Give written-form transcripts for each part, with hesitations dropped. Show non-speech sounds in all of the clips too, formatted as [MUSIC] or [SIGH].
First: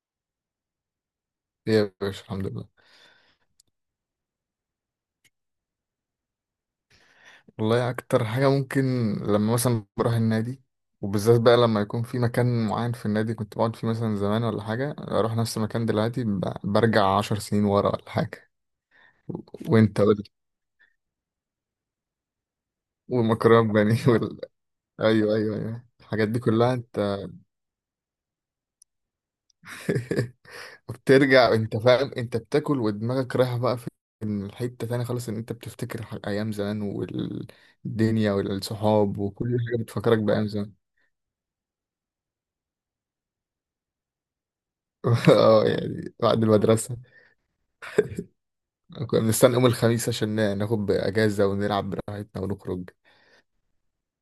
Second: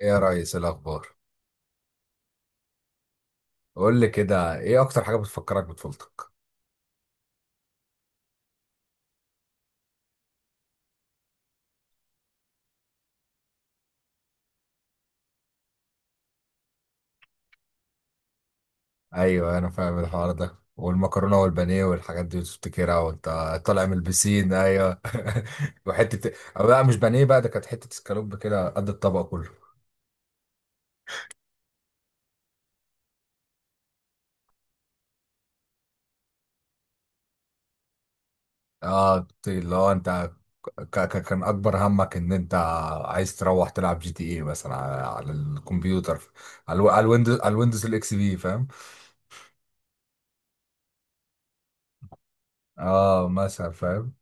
ايه يا ريس، إيه الاخبار؟ ايه يا باشا، الحمد لله. قول لي كده، ايه اكتر حاجه بتفكرك بطفولتك؟ والله اكتر حاجه ممكن لما مثلا بروح النادي، وبالذات بقى لما يكون في مكان معين في النادي كنت بقعد فيه مثلا زمان ولا حاجه، اروح نفس المكان دلوقتي برجع عشر سنين ورا ولا حاجه. ايوه، انا فاهم وانت وال... الحوار ده، والمكرونه والبانيه والحاجات دي بتفتكرها وانت ومكرم طالع من بني [LAUGHS] وال... البسين، ايوه. ايوه ايوه ايوه [LAUGHS] الحاجات وحته، دي أو كلها لا مش بانيه انت. بقى، ده كانت حته اسكالوب كده قد الطبق كله. [LAUGHS] بترجع انت فاهم، انت بتاكل ودماغك رايحه بقى في الحته تانية خالص، ان انت بتفتكر ايام زمان والدنيا والصحاب اه، وكل اللي حاجه هو بتفكرك انت بايام زمان. كان اكبر همك ان انت عايز تروح تلعب جي تي ايه مثلا على [LAUGHS] على اه يعني الكمبيوتر، بعد المدرسة على الويندوز الاكس بي، فاهم؟ كنا بنستنى يوم الخميس عشان ناخد اجازه ونلعب براحتنا ونخرج. اه، مثلا، فاهم.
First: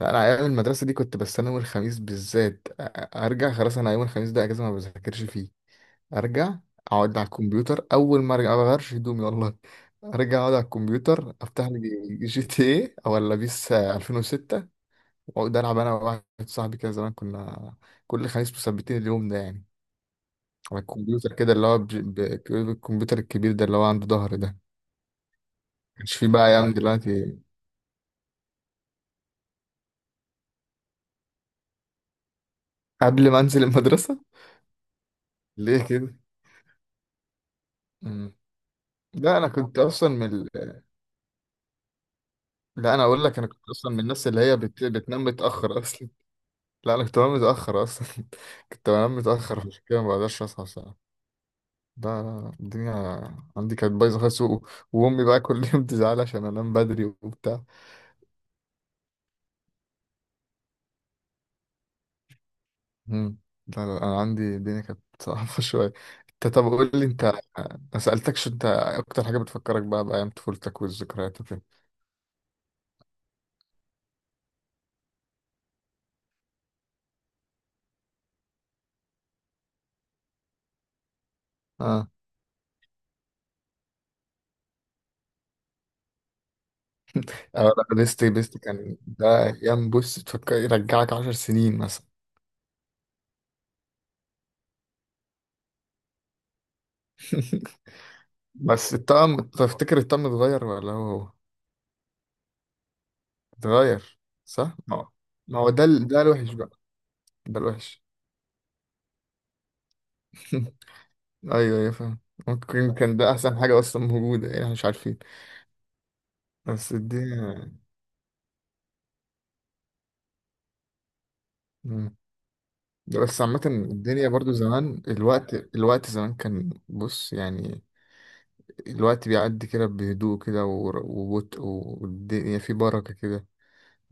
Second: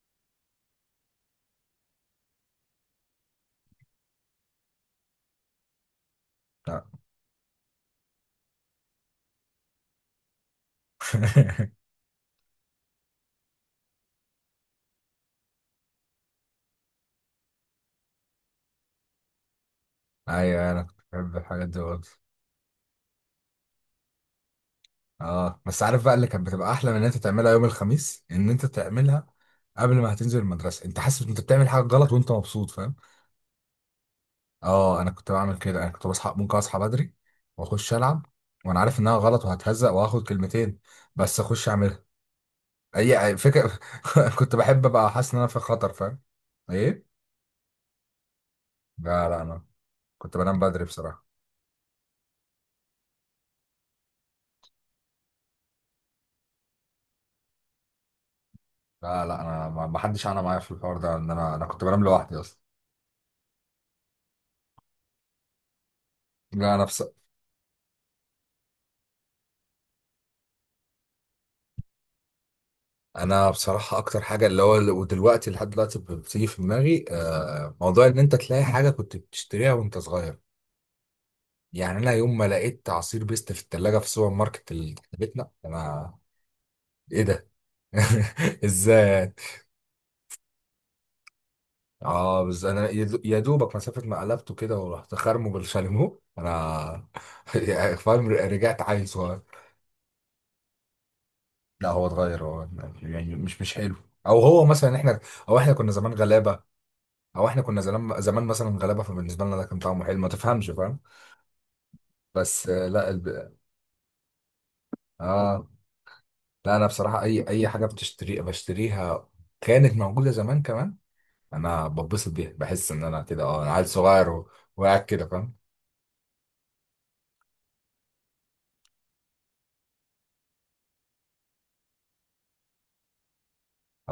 لا، انا ايام المدرسه دي كنت بستنى يوم الخميس بالذات ارجع. خلاص انا يوم الخميس ده اجازه ما بذاكرش فيه، ارجع اقعد على الكمبيوتر اول ما ارجع، ما بغيرش هدومي والله. ارجع اقعد على الكمبيوتر افتح لي [LAUGHS] جي تي ايه ولا بيس 2006، واقعد العب انا وواحد صاحبي كده. زمان كنا كل خميس مثبتين اليوم ده يعني، ايوه، على انا كنت الكمبيوتر بحب كده اللي الحاجات هو دي برضه. الكمبيوتر الكبير ده اللي هو عنده ظهر ده. اه، بس عارف بقى كانش فيه اللي بقى كانت بتبقى ايام احلى من ان انت دلوقتي تعملها يوم الخميس؟ ان انت تعملها قبل ما هتنزل المدرسه، انت حاسس ان انت بتعمل حاجه غلط وانت مبسوط، فاهم؟ قبل ما انزل المدرسه. اه، انا كنت بعمل كده، ليه انا كنت كده؟ بصحى، ممكن اصحى بدري واخش العب، مم. وانا عارف انها لا غلط انا كنت وهتهزق اصلا من وهاخد كلمتين، ال... بس اخش اعملها. لا انا اقول اي لك، انا كنت فكره. اصلا من الناس [LAUGHS] اللي كنت هي بحب ابقى بتنام حاسس ان انا في متاخر خطر، اصلا. فاهم. [LAUGHS] لا انا ايه. كنت بنام متاخر اصلا. [LAUGHS] كنت بنام لا، لا، متاخر، انا عشان كده ما كنت بقدرش بنام اصحى بدري بصراحه. بصراحه. لا لا الدنيا عندي كانت بايظه خالص و... وامي بقى كل [LAUGHS] يوم تزعل عشان انام بدري وبتاع. لا، لا، انا ما حدش انا معايا في الحوار ده، ان انا كنت بنام لوحدي اصلا. مم. لا لا انا عندي الدنيا كانت صعبه [LAUGHS] شويه. انت، طب لا، انا قول لي انت. ما سالتكش انت إيه اكتر حاجه بتفكرك بقى بايام طفولتك والذكريات وكده. انا بصراحه اكتر حاجه اللي هو، ودلوقتي لحد دلوقتي بتيجي في دماغي، موضوع ان انت تلاقي حاجه كنت بتشتريها وانت صغير. يعني اه. انا يوم ما لقيت عصير بيست في الثلاجه في السوبر ماركت اللي تحت بيتنا، انا: ايه ده؟ اه لا، بيست [LAUGHS] بيست كان ازاي؟ ده ايام، بص تفكر يرجعك عشر سنين مثلا. اه، بس انا يا دوبك مسافه ما قلبته كده ورحت خرمه بالشاليمو انا، [LAUGHS] [LAUGHS] يعني فاهم، رجعت بس عيل صغير. الطقم، تفتكر الطقم اتغير ولا هو لا، هو اتغير هو، يعني مش حلو. اتغير؟ او هو صح؟ مثلا ما هو، احنا، او ما هو احنا ده كنا زمان ده الوحش غلابه، بقى. او ده احنا كنا الوحش. زمان زمان مثلا غلابه، فبالنسبه لنا ده كان طعمه حلو، ما تفهمش، [LAUGHS] فاهم. ايوه ايوه فاهم. بس، ممكن لا كان ده احسن حاجة اصلا موجودة يعني، احنا مش عارفين. اه، لا، انا بس بصراحه اي الدنيا. حاجه بتشتري بشتريها كانت موجوده زمان كمان. انا مم. بتبسط بيها، بحس ان ده انا بس كده، عامة اه انا عيل الدنيا صغير برضو وقاعد زمان، كده، الوقت، فاهم. الوقت زمان كان بص يعني، الوقت بيعدي كده بهدوء كده وبطء، والدنيا في بركة كده،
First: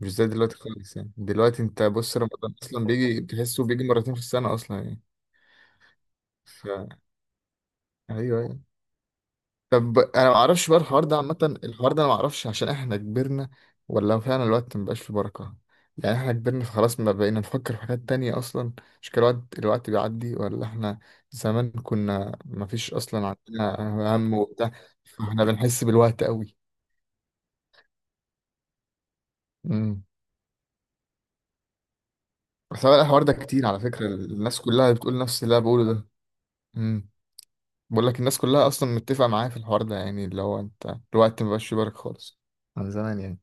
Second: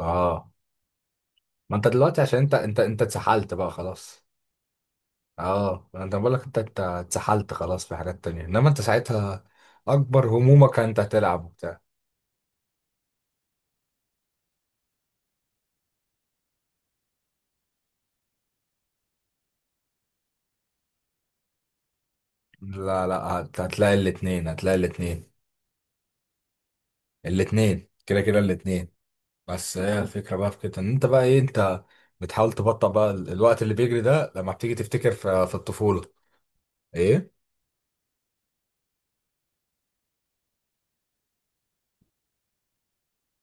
مش زي دلوقتي خالص. يعني دلوقتي ما انت انت بص، دلوقتي عشان انت رمضان انت اصلا انت بيجي اتسحلت تحسه بقى بيجي مرتين في خلاص. السنه اصلا يعني. اه، انت بقول لك انت ف. انت اتسحلت خلاص في حاجات ايوه تانية، يعني. انما انت ساعتها طب اكبر انا ما اعرفش همومك بقى انت الحوار ده هتلعب عامه، وبتاع. الحوار ده انا ما اعرفش عشان احنا كبرنا، ولا هو فعلا الوقت ما بقاش فيه بركه. يعني احنا كبرنا، فخلاص ما بقينا نفكر في حاجات تانية اصلا. مش كده؟ الوقت، الوقت بيعدي ولا احنا؟ زمان كنا ما فيش لا، لا، اصلا هتلاقي عندنا هم الاتنين وبتاع، هتلاقي الاتنين فاحنا بنحس بالوقت قوي. الاتنين كده كده الاتنين. بس هي امم. الفكرة بقى في كده، ان انت بقى ايه، انت بتحاول بس تبطئ هو بقى الحوار ده الوقت كتير اللي على بيجري فكره، ده لما الناس بتيجي كلها تفتكر بتقول نفس في اللي انا بقوله الطفولة. ده. امم. ايه. بقول لك الناس كلها اصلا متفقه معايا في الحوار ده، يعني اللي هو انت الوقت ما بقاش في بالك خالص عن زمان يعني.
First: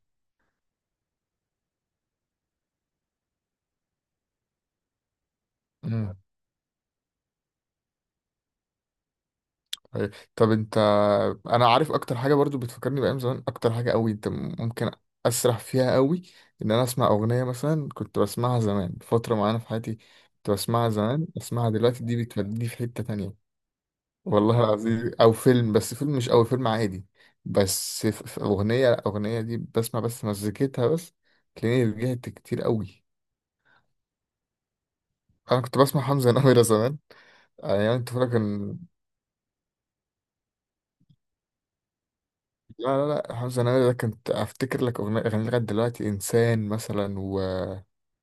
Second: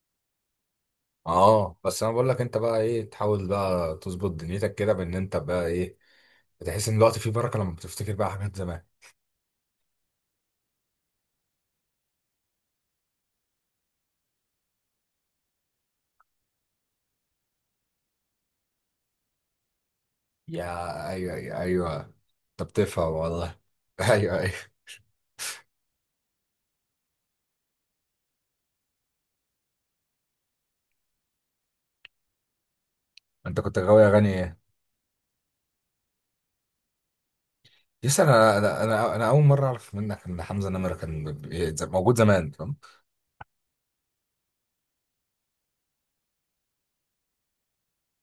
اه، بس انا بقول لك انت بقى ايه، تحاول بقى تظبط دنيتك كده بان انت بقى ايه، امم. بتحس ان الوقت فيه بركة لما بتفتكر بقى حاجات زمان. طيب، طب انت. انا عارف اكتر حاجه برضو بتفكرني بايام زمان، اكتر حاجه قوي انت ممكن اسرح فيها قوي، ان انا اسمع اغنيه مثلا كنت بسمعها زمان فتره معينه في حياتي، كنت يا بسمعها زمان، ايوه، يا اسمعها دلوقتي ايوه، دي بتوديني انت في حته بتفهم تانية. والله. [LAUGHS] ايوه، والله ايوه. العظيم. او فيلم، بس فيلم مش قوي، فيلم عادي. بس في في اغنيه، الاغنيه دي بسمع بس مزيكتها بس، تلاقيني رجعت كتير قوي. انت كنت غاوي اغاني ايه؟ انا كنت بسمع حمزة نمرة [LAUGHS] زمان، يعني ايام يس، الطفولة انا كان. انا انا أنا اول مره اعرف منك ان حمزه نمره كان موجود زمان، فاهم. لا حمزة نمرة ده كنت افتكر لك اغنية، اغاني لغاية دلوقتي، انسان مثلا، و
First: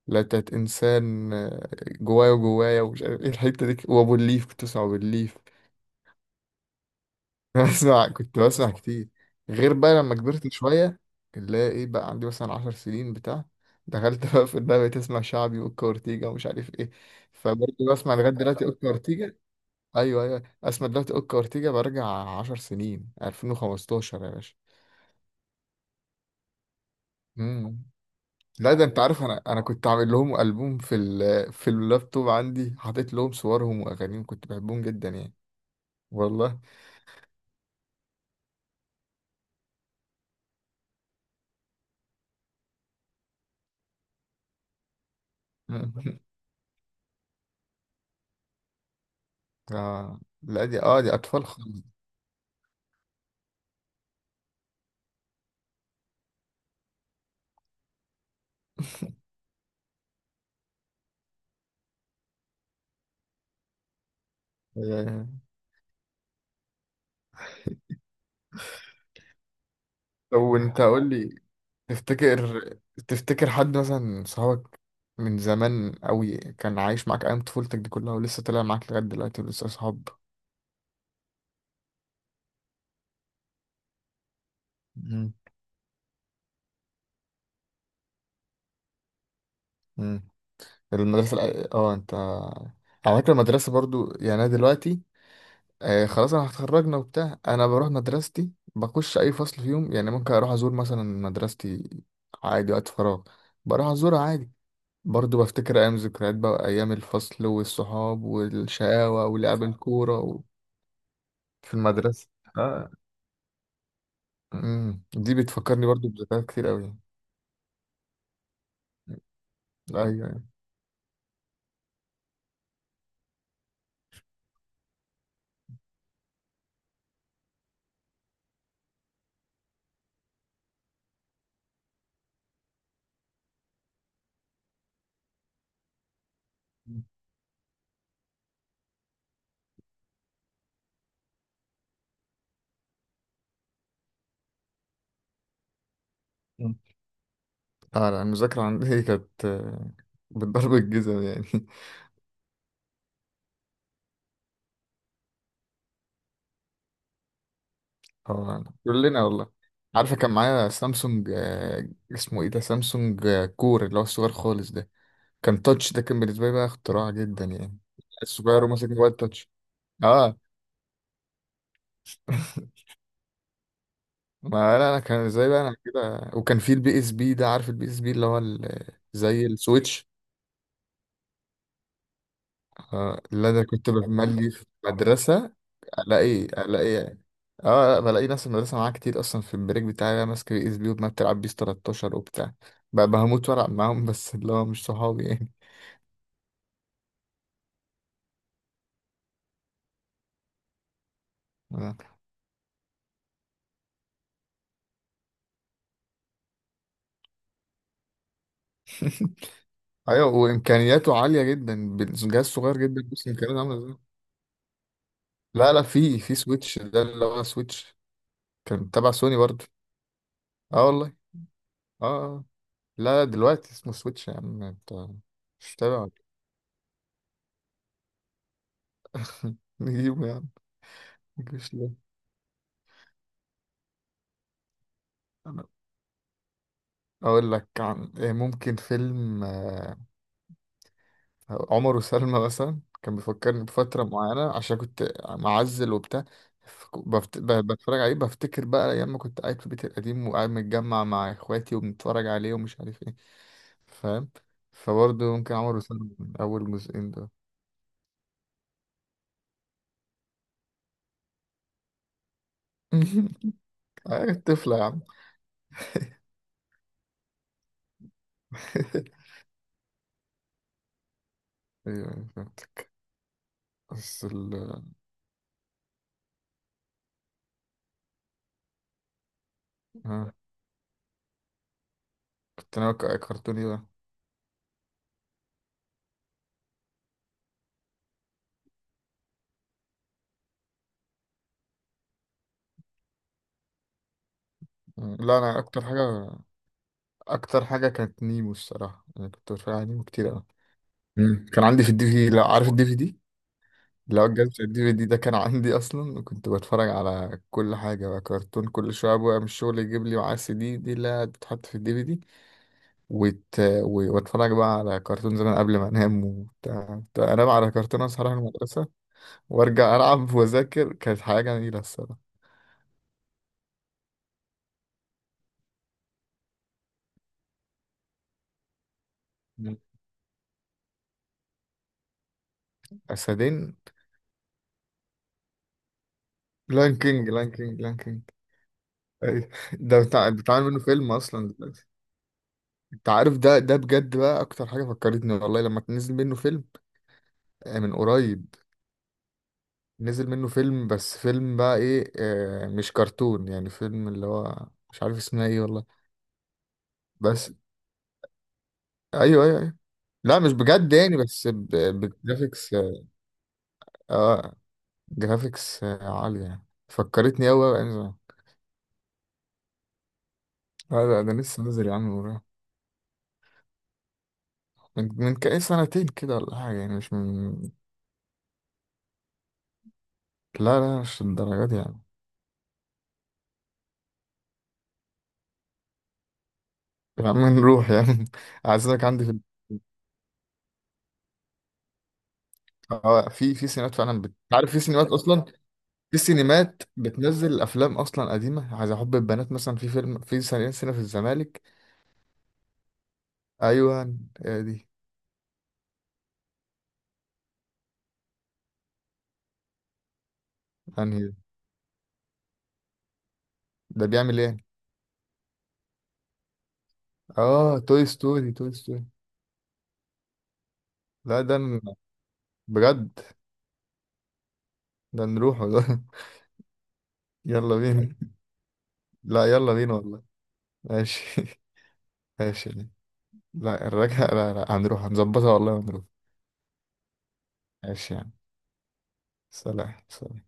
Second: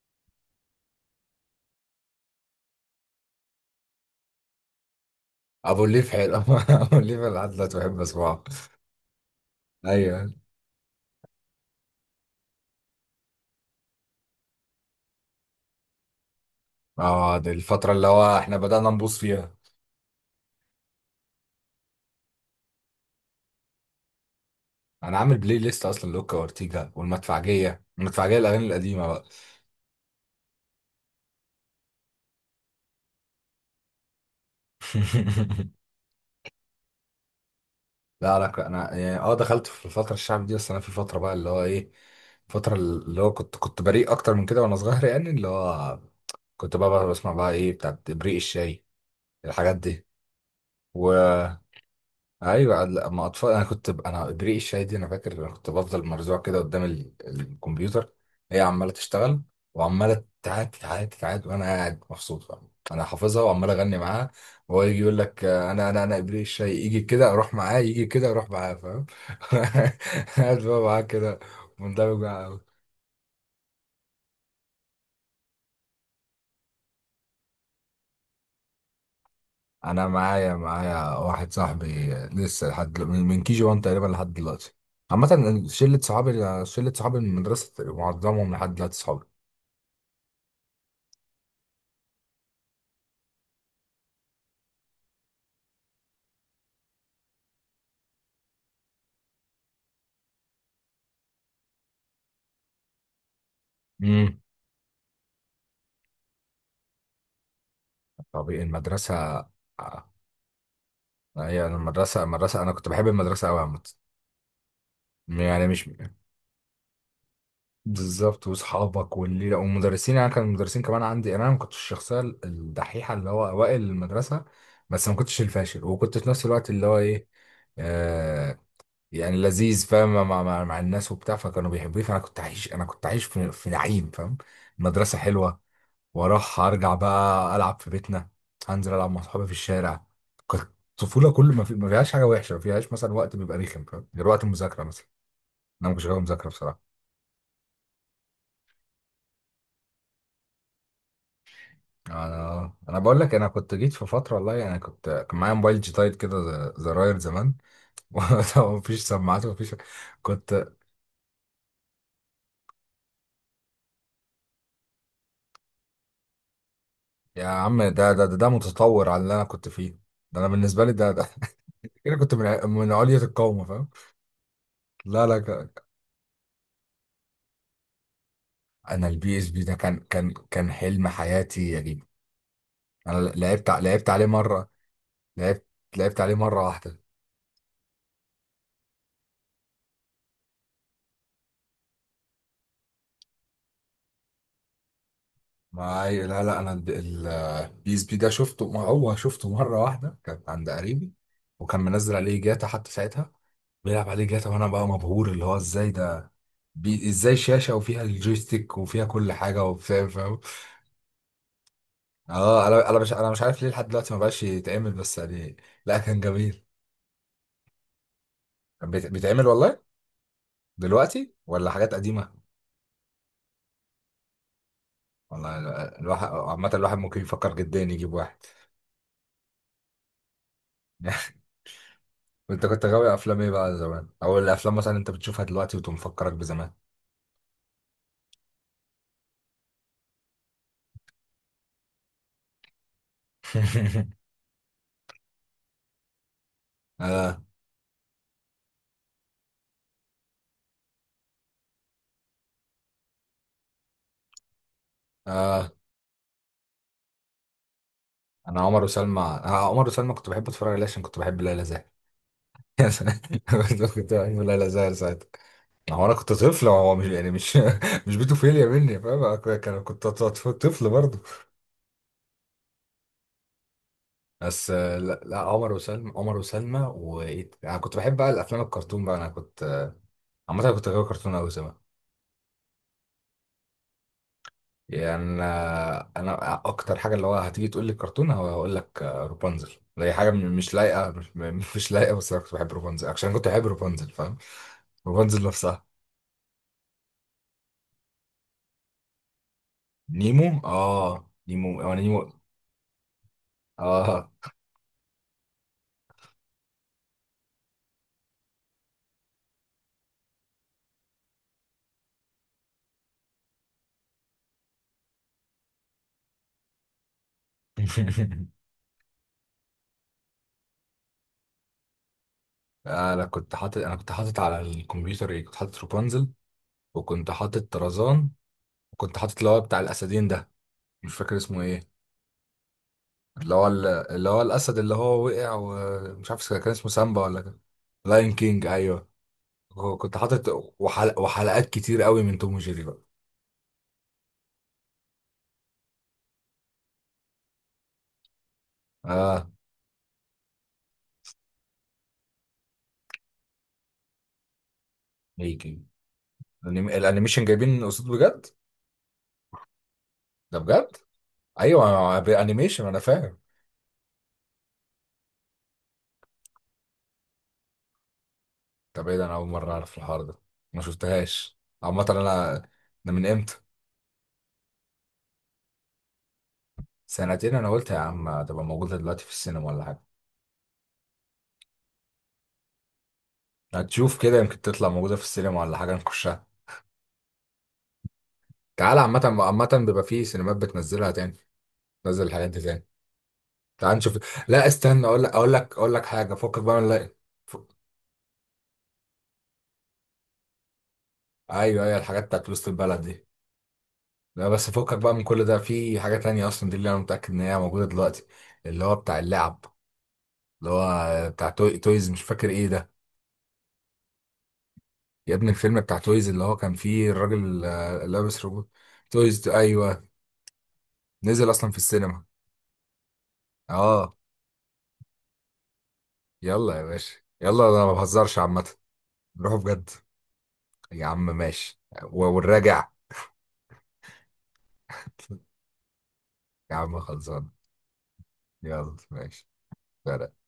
لا تات انسان، آه، جوايا وجوايا ومش عارف ايه الحتة دي، وابو الليف، كنت بسمع ابو الليف. ابو الليف حلو. [LAUGHS] ابو الليف أنا لحد [LAUGHS] دلوقتي بحب بسمع كنت اسمعه. بسمع كتير. غير بقى لما ايوه. كبرت شوية، اللي هي ايه بقى، عندي مثلا عشر سنين بتاع دخلت بقى في الدنيا بقيت اسمع شعبي، واوكا اورتيجا ومش عارف ايه. اه، دي فبرضه الفترة اللي بسمع لغاية هو احنا دلوقتي اوكا بدأنا نبوظ اورتيجا. فيها. ايوه ايوه، اسمع دلوقتي اوكا اورتيجا برجع 10 سنين، 2015 يا باشا. انا عامل بلاي ليست اصلا لوكا وارتيجا امم. والمدفعجية، المدفعجية الاغاني لا ده انت يعني القديمة عارف، بقى. انا كنت عامل لهم البوم في ال في اللابتوب عندي، حاطط لهم صورهم واغانيهم، كنت بحبهم جدا يعني. [LAUGHS] والله. لا، لا، انا يعني اه، دخلت في الفترة الشعب دي، بس انا في فترة بقى اللي هو ايه، فترة اللي هو كنت بريء اكتر من كده وانا صغير، يعني اللي مم. هو [LAUGHS] كنت بقى بسمع بقى ايه بتاعت بريق الشاي، الحاجات دي، آه. لا دي، اه و. دي اطفال خالص. ايوه، اما اطفال، انا كنت انا ابريق الشاي دي انا فاكر، انا كنت بفضل مرزوع كده قدام الكمبيوتر، هي عماله تشتغل، وعماله تعاد تعاد تعاد، وانا قاعد مبسوط، فاهم. انا حافظها وعمال اغني معاها، وهو يجي يقول آه. لك، انا انا انا ابريق الشاي، يجي كده اروح معاه، يجي كده اروح معاه، فاهم. [LAUGHS] طب قاعد بقى وانت معاه قول لي، كده، مندمج معاه تفتكر، أوي. تفتكر حد مثلا صحابك من زمان قوي كان عايش معاك ايام طفولتك دي كلها ولسه طالع معاك لغايه دلوقتي ولسه اصحاب؟ انا معايا معايا واحد صاحبي لسه لحد من كي جي 1 تقريبا لحد دلوقتي. عامة شلة صحابي، شلة صحابي من المدرسة معظمهم لحد دلوقتي صحابي. مم. المدرسة اه انت، على فكرة المدرسة برضو. يعني انا دلوقتي آه، خلاص انا هتخرجنا وبتاع، انا بروح مدرستي بخش اي فصل فيهم، يعني ممكن اروح ازور مثلا مدرستي عادي وقت فراغ، بروح ازورها امم. عادي. برضو بفتكر ايام، ذكريات بقى ايام الفصل والصحاب طبيعي، والشقاوة المدرسة، ولعب آه، الكورة و... هي، في أنا المدرسة، المدرسة. أنا كنت اه. بحب المدرسة أوي عامة. امم، دي يعني بتفكرني مش، برضو بذكريات كتير قوي. بالظبط، وأصحابك والليلة والمدرسين، يعني ايوه. كان المدرسين كمان عندي، يعني أنا ما كنتش الشخصية الدحيحة اللي هو أوائل المدرسة. بس ما كنتش الفاشل، وكنت في نفس الوقت اللي هو إيه، آه يعني لذيذ، فاهم، مع الناس وبتاع، فكانوا بيحبوني، فأنا كنت عايش، أنا كنت عايش في نعيم، فاهم. المدرسة حلوة، واروح ارجع بقى العب في بيتنا، هنزل العب مع صحابي في الشارع. كانت الطفوله كل ما، ما فيهاش حاجه وحشه، ما فيهاش مثلا وقت بيبقى رخم، فاهم؟ غير وقت المذاكره مثلا. انا ما كنتش غاوي مذاكره مم. بصراحه. اه لا، المذاكرة عندي [LAUGHS] كانت آه، بالضرب الجزم يعني. انا بقول لك، انا كنت جيت في فتره والله، يعني كان معايا موبايل جيتايد كده، زراير زمان، [LAUGHS] اه ومفيش كلنا سماعات والله. ومفيش، عارفه كان معايا كنت. سامسونج، آه، اسمه ايه ده، سامسونج آه، كور، اللي هو الصغير خالص ده. كان تاتش، ده كان بالنسبه لي بقى اختراع جدا يا يعني. عم، ده الصغير، اه وماسك متطور موبايل على اللي انا تاتش. كنت فيه. اه. ده انا بالنسبه لي ده، [LAUGHS] كده كنت [LAUGHS] من علية القومه، فاهم. ما لا انا كان لا، لا، ازاي بقى، انا كده وكان في البي اس بي ده، عارف البي اس بي اللي هو انا البي زي اس بي ده كان السويتش. كان كان حلم حياتي يا جدعان. انا اه اللي انا كنت لعبت عليه بملي في مره، مدرسة، لعبت لعبت عليه الاقي مره واحده. الاقي، اه بلاقي ناس المدرسة معاها كتير اصلا، في البريك بتاعي انا ماسك الاس بي وما بتلعب بيس 13 وبتاع، بقى بهموت والعب معاهم بس اللي هو مش صحابي يعني. ما هي- لا، لا، انا البي اس بي ده شفته، ما هو شفته مره واحده، كانت عند قريبي، وكان آه. منزل عليه جاتا حتى ساعتها، بيلعب عليه جاتا، وانا بقى مبهور، اللي هو ازاي ده، ازاي شاشه وفيها الجويستيك وفيها كل حاجه [LAUGHS] وبتاع، ايوه، فاهم. وامكانياته عالية جدا، بالجهاز اه، صغير انا انا جدا مش بس انا مش امكانياته عارف ليه عاملة لحد ازاي. دلوقتي ما بقاش يتعمل، بس يعني. لا لا، لا، في كان في جميل، سويتش ده اللي هو سويتش، كان كان تبع سوني بيتعمل برضه. والله اه والله. دلوقتي، ولا حاجات اه. آه. قديمه؟ آه. لا دلوقتي اسمه سويتش يا عم انت، والله. مش متابع ولا. الواحد عامه، الواحد ممكن يفكر جدا يجيب واحد. إيه؟ [LAUGHS] نجيبه يا عم. [LAUGHS] مش. انت كنت غاوي افلام ايه بقى زمان، او الافلام مثلا انت بتشوفها ليه، دلوقتي وتقوم مفكرك بزمان؟ اقول لك عن إيه، ممكن فيلم آه، عمر وسلمى مثلا كان بيفكرني بفتره [LAUGHS] معينه عشان كنت معزل وبتاع، اه، بتفرج عليه بفتكر بقى ايام ما كنت قاعد في بيتي القديم وقاعد متجمع مع اخواتي وبنتفرج عليه ومش عارف ايه. فاهم؟ فبرضه ممكن اه، عمر وسلمى من اول جزئين ده. انا عمر وسلمى، عمر وسلمى كنت بحب اتفرج عليه عشان كنت بحب ليلى زاهر. [LAUGHS] يا سلام. [LAUGHS] كنت آه، بحب ليلى طفله يا زاهر عم. ساعتها. هو انا كنت طفل، هو مش يعني مش، [LAUGHS] مش بيتوفيليا مني، فاهم، أنا [LAUGHS] كنت طفل برضه. ايوه، أيوة، فهمت. بس ال. بس، لا، لا، عمر وسلمى، وايه، انا كنت بحب بقى الافلام الكرتون بقى، انا كنت ها. عامه كنت غاوي كرتون قوي. كنت انا كرتوني بقى. يعني، أنا اكتر حاجه اللي هو هتيجي تقول لي كرتون، هو هقول لك، رابنزل. ده هي حاجه مش لايقه، مش, م- [LAUGHS] مش لايقه، بس انا كنت بحب رابنزل عشان كنت بحب رابنزل، فاهم. لا رابنزل انا اكتر نفسها. حاجه، اكتر حاجه كانت نيمو الصراحه، انا كنت بتفرج على نيمو كتير قوي. نيمو. اه، مم. كان نيمو. عندي في اه، الدي في نيمو. دي، لا عارف الدي في دي، اه. لو الجهاز الدي في دي ده كان عندي اصلا، وكنت بتفرج على كل حاجه بقى كرتون، كل شويه ابويا من الشغل يجيب لي معاه السي دي دي اللي بتتحط في الدي في دي، واتفرج بقى على كرتون زمان قبل ما انام وبتاع. كنت انام على كرتون، اصحى اروح [LAUGHS] المدرسه وارجع العب واذاكر، كانت حاجه جميله الصراحه. انا كنت حاطط على الكمبيوتر، ايه، كنت حاطط رابنزل، وكنت حاطط طرزان، وكنت حاطط اللي هو مم. بتاع الاسدين ده، مش فاكر اسمه ايه، اللي هو اسدين. اللي هو الاسد اللي هو وقع، ومش عارف كان اسمه لان سامبا كينج، ولا لان كينج، لان كينج. لاين كينج، ايوه. أيوة. هو ده كنت بتاع حاطط بتعمل منه فيلم اصلا. وحلقات كتير قوي من توم وجيري بقى. انت عارف ده، ده بجد بقى اكتر حاجه فكرتني والله، لما نزل منه فيلم آه، من قريب، اه، نزل منه فيلم، بس فيلم بقى ايه آه، مش كرتون يعني، فيلم اللي هو مش عارف اسمه ايه ميكي، والله. الانيميشن بس. جايبين قصاد بجد. ايوه ايوه ايوه. لا مش ده بجد بجد. يعني، بس ايوه، بجرافيكس. انيميشن، انا اه فاهم. آه، جرافيكس آه، عاليه يعني، فكرتني قوي بقى يعني. طب ايه ده، انا اول مره اعرف الحوار ده، ما لا لا ده شفتهاش. لسه نازل يا عم عامه من قريب. انا، ده من امتى؟ من من كأي سنتين كده ولا حاجه، يعني مش سنتين. من. انا قلت يا عم هتبقى موجوده دلوقتي في السينما ولا حاجه. لا لا مش الدرجات دي يعني. هتشوف كده، يمكن تطلع موجوده في السينما ولا حاجه، نخشها. يا عم نروح يعني [LAUGHS] تعال، عايزك عامه عندي في. عامه بيبقى في سينمات بتنزلها تاني، تنزل الحاجات دي تاني. اه في في سينمات تعال نشوف. فعلا لا، عارف في استنى، سينمات اقول لك اصلا، اقول لك اقول لك في حاجه، فكك بقى سينمات من، لا. بتنزل افلام اصلا قديمه، عايز احب البنات مثلا، في فيلم، في سنين، سنه في الزمالك. ايوه، ايوه، الحاجات بتاعت وسط البلد دي. ايوه لا، هي بس دي. فكك بقى من كل ده، في حاجة تانية اصلا، دي اللي انا متأكد ان هي موجودة دلوقتي، اللي هو بتاع اللعب، اللي هو يعني بتاع تويز، مش فاكر ايه ده. ده بيعمل ايه؟ يا ابني الفيلم بتاع تويز اللي هو كان فيه الراجل، اه، توي لابس ستوري، روبوت. توي ستوري. تويز، ايوه. لا نزل ده اصلا في السينما. بجد؟ اه. ده نروحه ده. يلا يا باشا. [LAUGHS] يلا، يلا انا ما بينا. بهزرش عامة. لا نروح يلا بجد. بينا والله. يا عم ماشي. ماشي، [LAUGHS] والراجع. ماشي. لا الرجعه، لا لا هنروح هنظبطها والله ونروح. يا عم، خلصان. ماشي يعني. يلا، ماشي. سلام سلام.